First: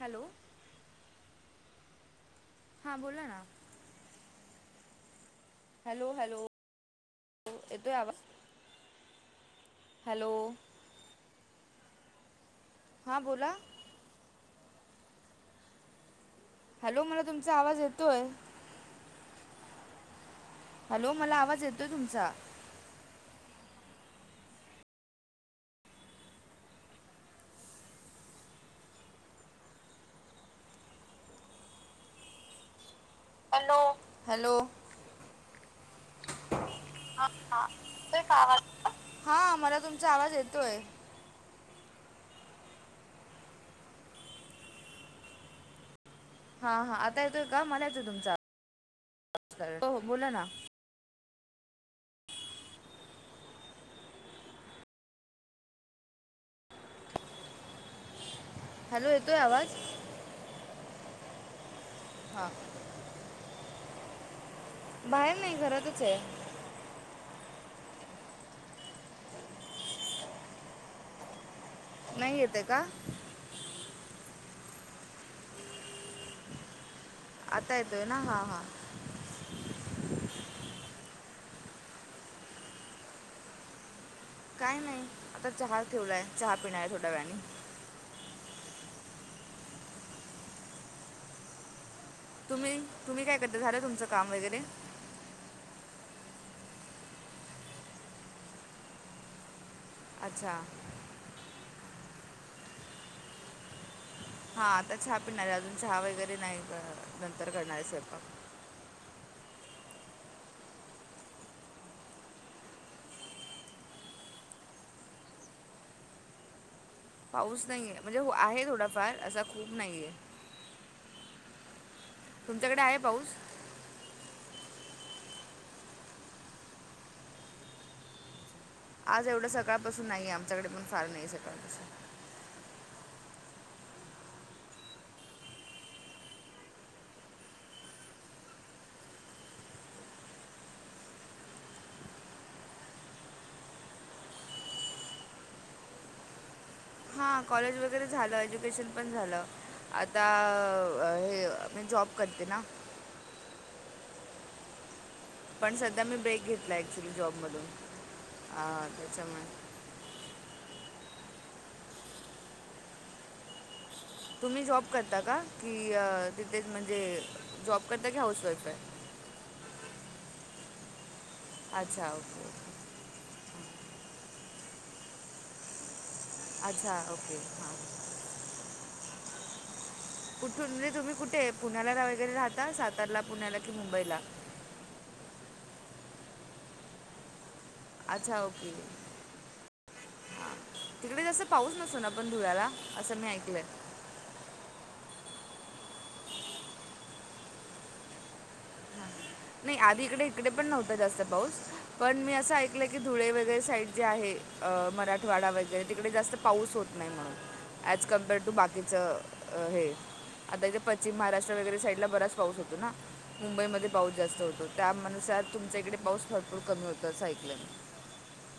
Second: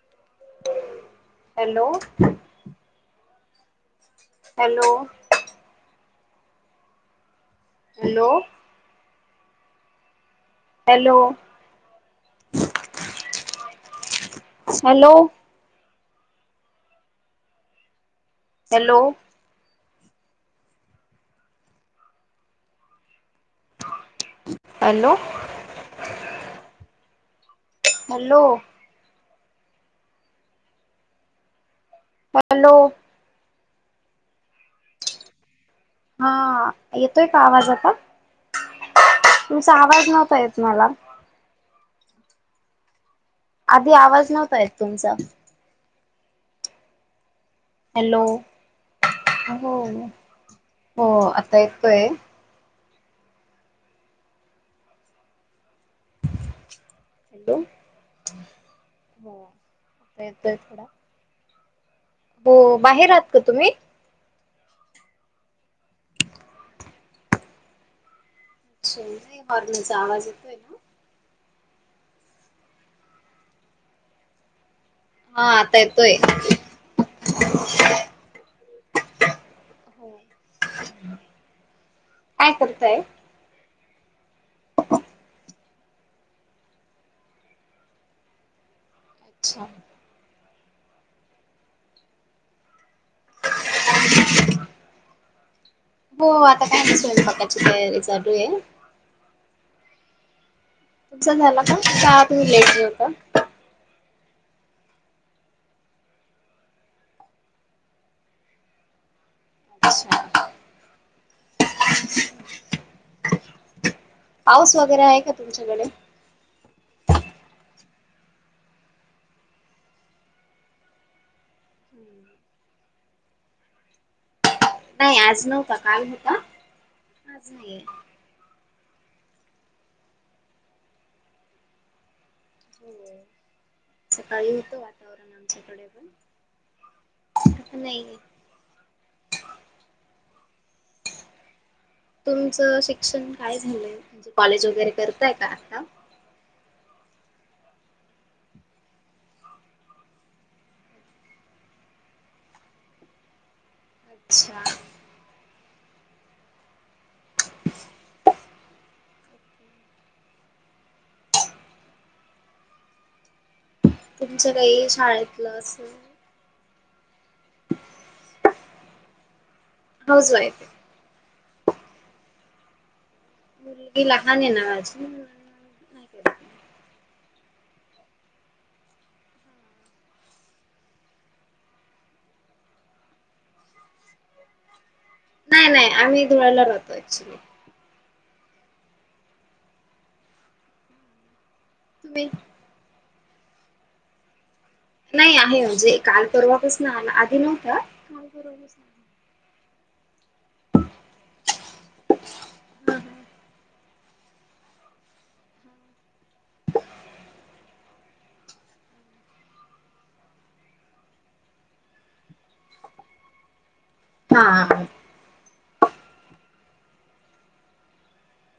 Hello. Hello. हां बोला ना हॅलो. Hello hello. येतोय आवाज हॅलो. हॅलो. हॅलो. हा बोला. हॅलो. हॅलो मला तुमचा आवाज येतोय. हॅलो. हॅलो मला आवाज येतोय तुमचा. Hello. Hello. Hello. Hello, hello. हां. येतोय हा का हा आवाज आता? येतोय का आवाज हा तुमचा मला आवाज नव्हता येत येतोय मला. आधी आवाज नव्हता येत तुमचा. हा हा. आता ये - - हॅलो हो आवाज हो बोला ना हो. आता येतोय. हॅलो. हॅलो येतोय हो आवाज आता येतोय थोडा. हा हो. बाहेर आहात का तुम्ही? बाहेर नाही. घरातच हाय. अच्छा नाही हॉर्नचा आवाज येतोय ना. नाही येताय का? हा. आता येतोय. आता येतोय ना हा हा काय करताय? काय नाही. आता चहा ठेवलाय चहा पिणार आहे थोड्या वेळाने. अच्छा. तुम्ही तुम्ही काय करता झालं तुमचं काम वगैरे? हो. आता काय स्वयंपाकाची तयारी चालूये. अच्छा. तुमचा झाला का? का तुम्ही लेट जेवता? हा. आता चहा पिणारे अजून चहा वगैरे नाही नंतर करणारे स्वयंपाक. [unintelligible] अच्छा पाऊस वगैरे आहे का तुमच्याकडे? पाऊस नाहीये म्हणजे आहे थोडाफार असा खूप नाहीये. तुमच्याकडे आहे पाऊस? नाही. आज नव्हता काल होता आज नाहीे. आज एवढं सकाळपासून नाहीे. आमच्याकडे पण फार नाही सकाळ पासून. हो. सकाळी होतं वातावरण आमच्याकडे पण. नाहीय. तुमचं शिक्षण काय झालंय म्हणजे कॉलेज वगैरे करताय का आता? [inaudible] हा कॉलेज वगैरे झालं. एज्युकेशन पण झालं. आता हे म्हणजे जॉ ब करते ना. [inaudible] अच्छा. पण सध्या मी ब्रेक घेतला ॲक्च्युली जॉबमधून याच्यामुळे तुमच्या तुम्ही जॉब काही करता का? शाळेतलं की असं तिथेच म्हणजे जॉब करता की हाऊस वाईफ हाय? हाऊस वाईफ आहे अच्छा ओके ओके. मुलगी लहान ये ना माझी म्हणून नाही केला. अच्छा ओके हा. कुठून म्हणजे तुम्ही कुठे पुण्याला वगैरे राहता? सातारला, पुण्याला कि मुंबईला. नाही नाही. आम्ही धुळ्याला राहतो ऍक्च्युली. अच्छा ओके हां तिकडे कस पाऊस नसतो ना तुम्ही पण धुळ्याला असं मी ऐकलंय? नाही आहे म्हणजे काल परवा पसन आला आधी नव्हता. नाही. आधी इकडे इकडे पण नव्हत जास्त पाऊस, पण मी असं ऐकलं की हा धुळे वगैरे साईड जे आहे मराठवाडा वगैरे तिकडे जास्त पाऊस होत नाही म्हणून. ॲज कम्पेअर्ड टू बाकीचं हे आताच्या पश्चिम महाराष्ट्र वगैरे साईडला बराच पाऊस होतो ना. मुंबईमध्ये पाऊस जास्त होतो. त्या म नुसार तुमच्या इकडे पाऊस भरपूर कमी होतो असं ऐकलंय मी.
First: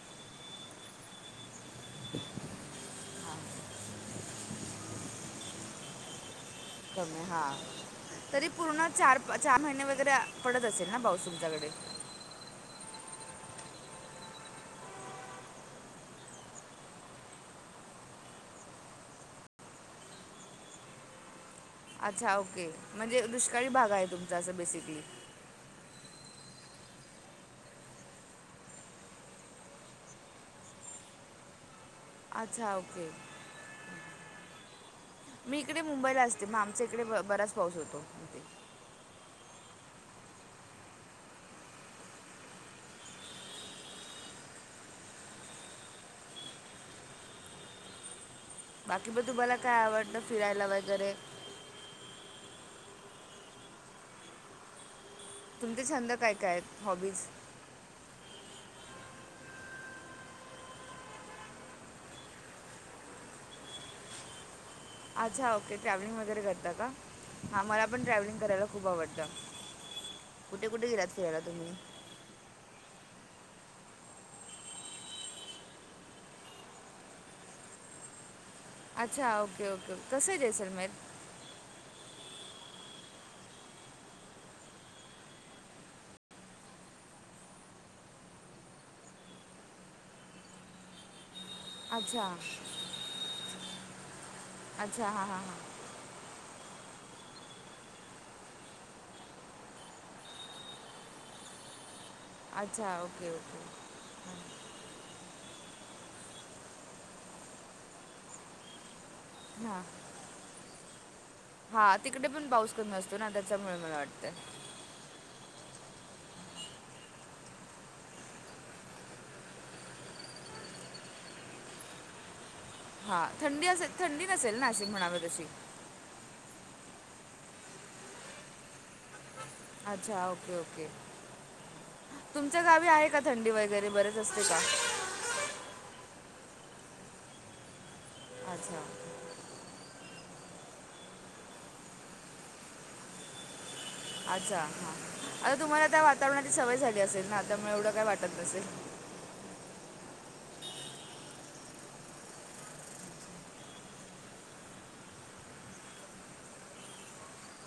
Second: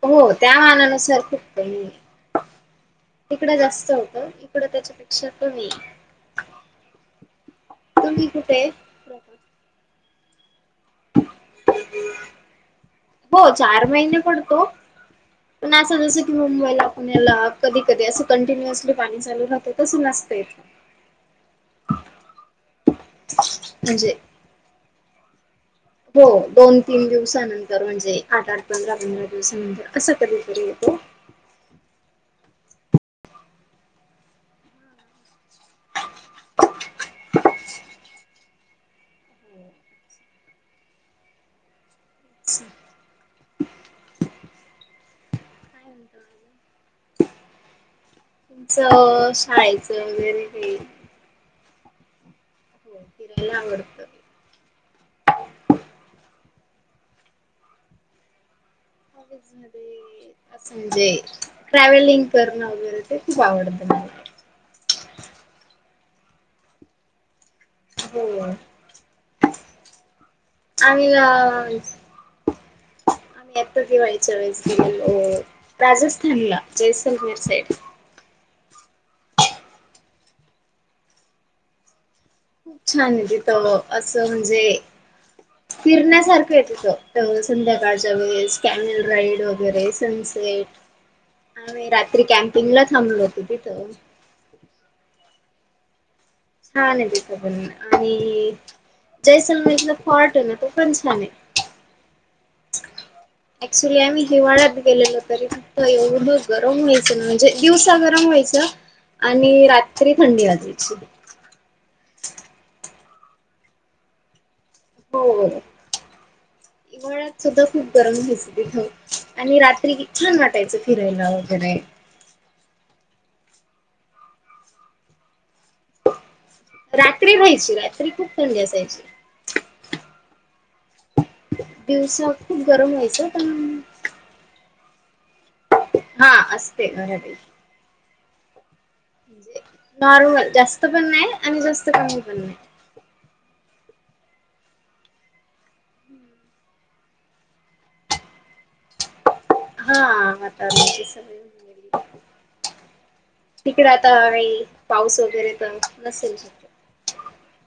हो त्या मानानुसार खूप [inaudible] तिकडं जास्त होतं. इकडं त्याच्या पेक्षा कमीये. कमी हा. तरी कुठे? पूर्ण चार चार महिने वगैरे पडत असेल ना पाऊस तुमच्याकडे. हो चार महिने पडतो. पण असं जसं की मुंबईला पुण्याला, कधी कधी असं कंटिन्युअसली पाणी चालू राहतं तसं नस तेय. अच्छा ओके, म्हणजे दुष्काळी भाग आहे म्हणजे तुमचा असं बेसिकली. हो, दोन तीन दिवसानंतर म्हणजे आठ आठ पंधरा पंधरा दिवसानंतर असं कधीतरी येतो. [inaudible] अच्छा ओके. हा मी इकडे मुंबईला असते मग आमच्या इकडे ब बराच पाऊस होतो इथे. काय म्हणता बाकी मग तुमचं तुम्हाला काय शाळेचं आवडतं वगैरे फिरायला हे वगैरे हो फिरायला आवडतं. तुमचे छंद काय काय आहेत हॉबीज? हॉबिज मध्ये, असं म्हणजे ट्रॅव्हलिंग करणं वगैरे ते खूप आवडतं मला. [inaudible] अच्छा ओके, ट्रॅव्हलिंग वगैरे करता का? हा मला पण ट्रॅव्हलिंग हो करायला खूप आवडतं. कुठे कुठे आम्ही गेलात अ फिरायला तुम्ही? आम्ही आत्ता दिवाळीच्या वेळेस गेलेलो, राजस्थानला जैसलमर साईड. अच्छा ओके ओके, कसंय जैसलमेर? खूप छान आहे तिथं असं म्हणजे फिरण्यासारखं आहे तिथं, अ संध्याकाळच्या वेळेस कॅमल राईड वगैरे सन सेट, आम्ही रात्री अच्छा कॅम्पिंगला थांबलं होतो तिथं. अच्छा हा हा हा. छान आहे. तेच पण आणि. जैय सलमाईचा इथला फॉर्ट आहे ना. तो पण छान आहे. अच्छा ओके. ओके ऍक्च्युली आम्ही हिवाळ्यात गेलेलो तरी एवढ गरम व्हायचं ना म्हणजे दिवसा गरम हो व्हायचं आणि हां रात्री थंडी वाजयची. पुन्हा च्यामुळे मला वाटतंय. हो. हिवाहाळ्यात सुद्धा खूप गरम व्हायचं तिथं. आणि रात्री छान वाटायचं फिरायला वगैरे. ह [unintelligible] हा थंडी असेल थंडी नसेल नाशिक मध्ये म्हणावे तशी. रात्री राहायची. रात्री खूप थंडी असायची. अच्छा ओके-ओके. दिवसा तुमच्या खूप गावी गरम आहे का. व्हायचं थंडी पण वगैरे बरेच असते का. हा असते रात्री. अच्छा. नॉर्मल जास्त पण नाही. आणि जास्त कमी पण नाही. अच्छा हा आता तुम्हाला त्या वातावरणाची सवय झाली असेल ना आतामुळे एवढं काय वाटत नसेल हो अ हा म स तिकडे आता ह्या वेळी पाऊस वगैरे तर नसेल शक्य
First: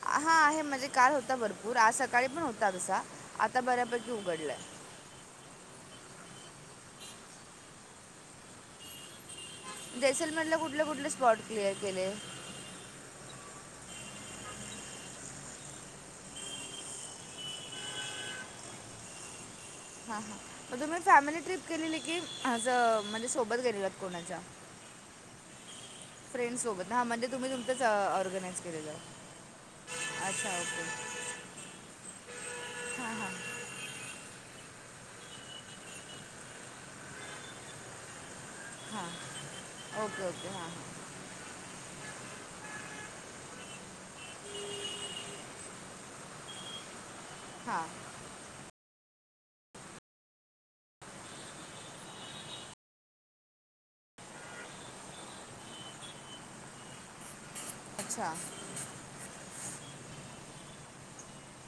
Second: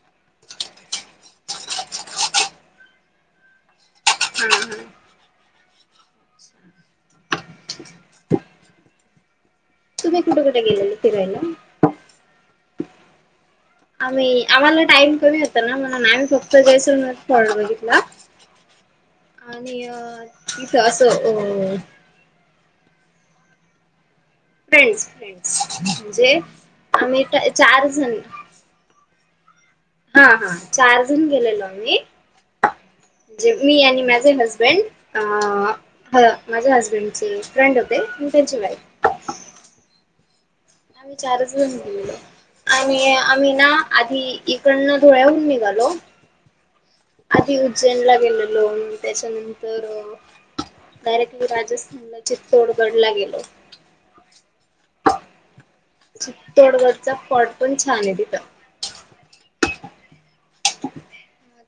हा आहे म्हणजे कार होता भरपूर आज सकाळी पण होता तसा आता बऱ्यापकी उ हा उघडलं हा तुम्ही कुठे जैसलमेडला कुठे कुठले गेलेले कुठले स्पॉट फिरायला? क्लिअर केले आम्ही आम्हाला टाइम कमी होता ना म्हण आम्ही फक्त जयसून बघितला ह हा हा मग तुम्ही फॅमिली ट्रिप अ केलेली की असं म्हणजे सोबत गेलेलं फ्रेंड्स फ्रेंड्स म्हणजे फ्रेंड सोबत हां आम्ही म्हणजे तुम्ही तुमचंच चार जण ऑर्गनाईज केलेलं आहे. हा हा अच्छा चार ओके जण गेलेलो मी हां हां म्हणजे मी आणि माझे हसबड हबंड माझ्या हसबेंडचे फ्रेंड होते त्यांची बायको हां ओके ओके हां हां आम्ही चार जण गेलेलो आणि आम्ही ना आधी इकडन धोळ्याहून निघालो आधी उज्जैन हां ला गेल लोन त्याच्यानंतर दरेट राजस्थानला चिततोडगडला गेलो चितोडगड पट पण छान आहे अच्छा तिथं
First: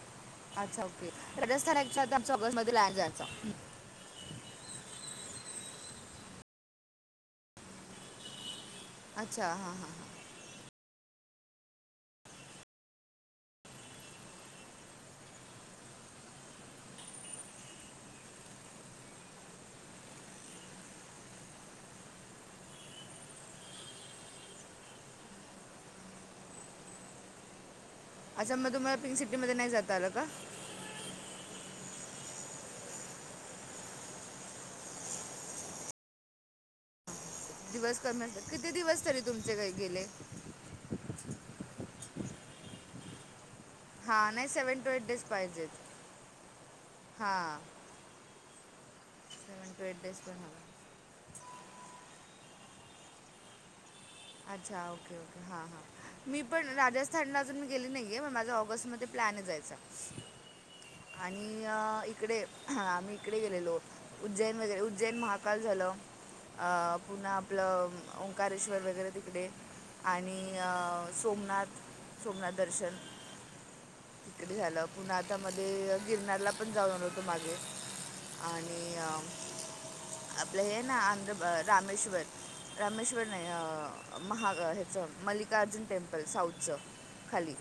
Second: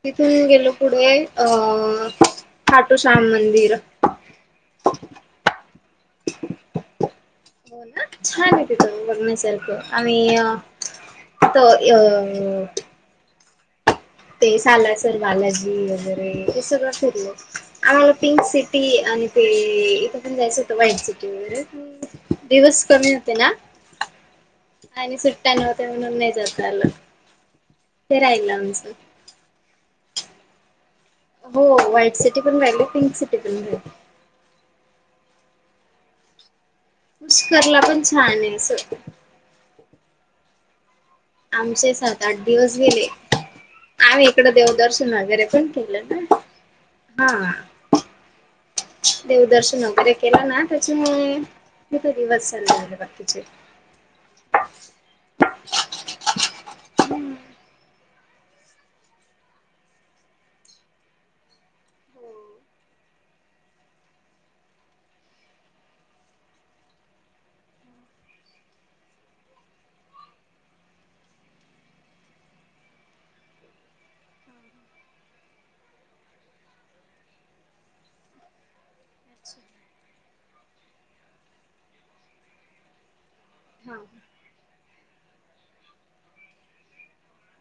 तिथून गेलो अच्छा पुढे ओके अ राजस्थान ॲक्च्युअली आता आमचं ऑगस्टमध्ये लँड खाटू श्याम जायचं मंदिर हो ना तिथं अच्छा हां बघण्यासारखं हां आणि त अ ते सालासर बालाजी वगैरे हे सगळं फिरलं आम्हाला पिंक सिटी आणि ते इथं पण जायचं होत व्हाईट सिटी वगैरे दिवस कमी होते ना आणि सुट्ट्या न होत म्हणून नाही जातलं तेरायला अच्छा मग म्हणसु तुम्हाला पिंक नाही जात आलं का हो व्हाईट सिटी पण राहिल पिंक सिटी पण राहिल पुष्करला दिवस पण कमी छान असतात आहे किती असं दिवस तरी तुमचे काही गेले आमचे सात आठ दिवस गेले आम्ही हां इकड नाही देऊ सेवन टू एट दर्शन डेज वगैरे पण पाहिजेत केलं ना हां हा सेवन देवदर्शन टू एट वगैरे डेज पण केलं ना हवं त्याच्या दिवसना नि वखचे अच्छा ओके ओके हा हा मी पण राजस्थानला अजून मी गेली नाही माझा ऑगस्ट मध्ये प्लॅन जायचा आणि इकडे आम्ही इकडे गेलेलो उज्जैन वगैरे उज्जैन महाकाल झा पु्हा आपलं ओंकारेश्वर वगरे तिकडे आणि सोमनाथ सोमनाथ दर्शन तिकडे झालं पुन आता मध्ये गिरनारला पण जाऊन होतो मागे आणि आपलं हे ना आंध्र रामेश्वर रामेश्वर नाही हा अ, महा ह्याचं मल्लिकार्जुन टेम्पल साऊथच खाली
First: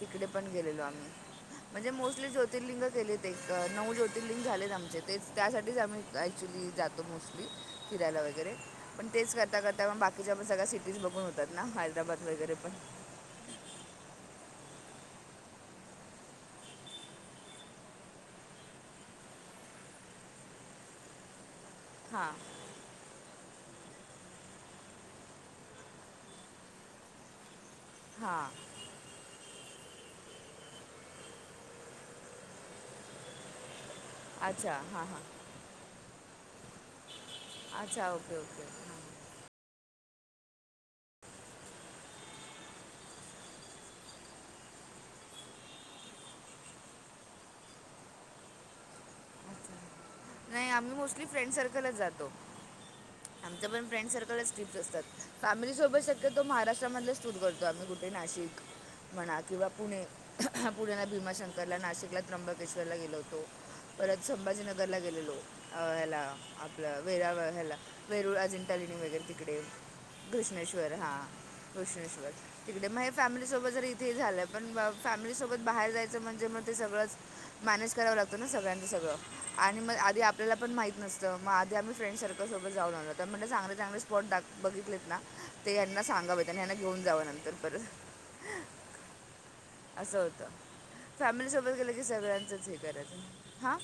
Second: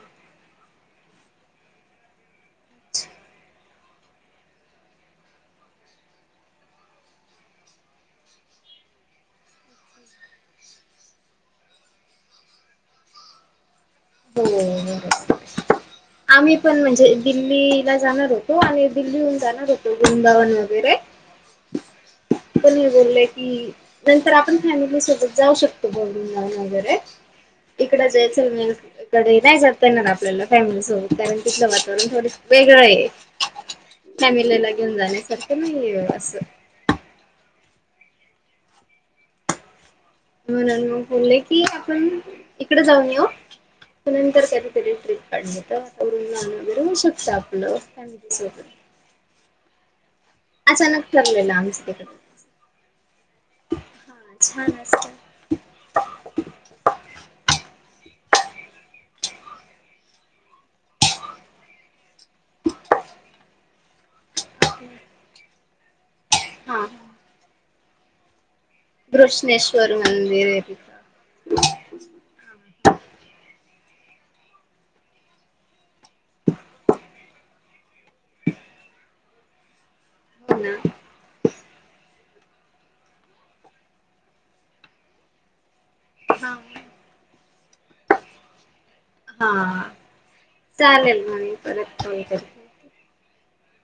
तिकडे पण गेलेलो आम्ही ह म्हणजे मोस्टली ज्योतिर्लिंग केलेत एक नऊ ज्योतिर्लिंग झालेत आमचे ते त्यासाठीच आम्ही ऍक्च्युली कियला वग पण तेण बा तिच्या पण सगळ्या सिटीज बघून होतात ना हैदराबाद वगैरे पण हो आम्ही पण म्हणजे दिल्लीला जाणार होतो आणि दिल्लीहून जाणार होतो वृंदावन वगैरे हां पण बोललंय कि नंतर आपण फॅमिली सोबत जाऊ शकतो घून जाऊन वगैरे इकड हां जयचल म कडे नाही जातय ना ना आपल्याला फॅमिली सोबत कारण तिथलं वातावरण थोड वेगळं आहे नाहीॅमिलेला अच्छा घेऊन हां जाणे हां सत नाही बसं अच्छा ओके ओके हो ना मग बोलले की आपण इकडे जाऊन येऊ नंतर कधीतरी ट्र्रीप काढण्यात तर आतावरून लहान वगैरे होऊ शकतं आपलं सोबत ह अच्छा नाही आम्ही मोस्टली फ्रेंड ठरलेलं आमचं सर्कलच तिकड जातो आमच्या पण फ्रेंड हा सर्कलच छान ट्रप् असतात असत फॅमिली सोबत शक्यतो महाराष्ट्रामधच टूर करतो आम्ही कुठे नाशिक एक म्हणा किंवा पुणे पुण्याला भीमाशंकरला नाशिकला त्र्यंबकेश्वरला गेलो होतो परत संभाजीनगरला गेलेलो ह्याला हा आपलं वेरा ह्याला वेरुळ अजं टलिने वगैरे तिकडे घृष्णेश्वर मंदिर आहे घृष्णेश्वर तिथं हा घृष्णेश्वर तिकडे मग फॅमिली सोबत जर ते झालं पण फॅमिली सोबत बाहेर जायचं म्हणजे मग ते सगळंच मॅनेज करावं लागतो ना सगळ्यांच सळ [inaudible] मग आध आपल्याला हो पण ना माही नतं म आी आम्ही फ्रेंड सर्कलसोबत जाऊन आो म्हणलं चांगले चांगले स्पॉट दा बघ ले ना ते यांना सांगावेत हा आणि यांना घेऊन जावं नंतर परत [inaudible] असं होत. चालेल मग फॅमिली मी सोबत गेलं परत की कॉल सगळ्यांचच हे करते करायचं. हा.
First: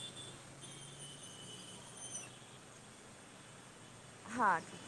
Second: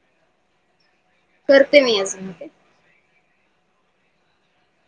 करते मी अस. हा ठीक.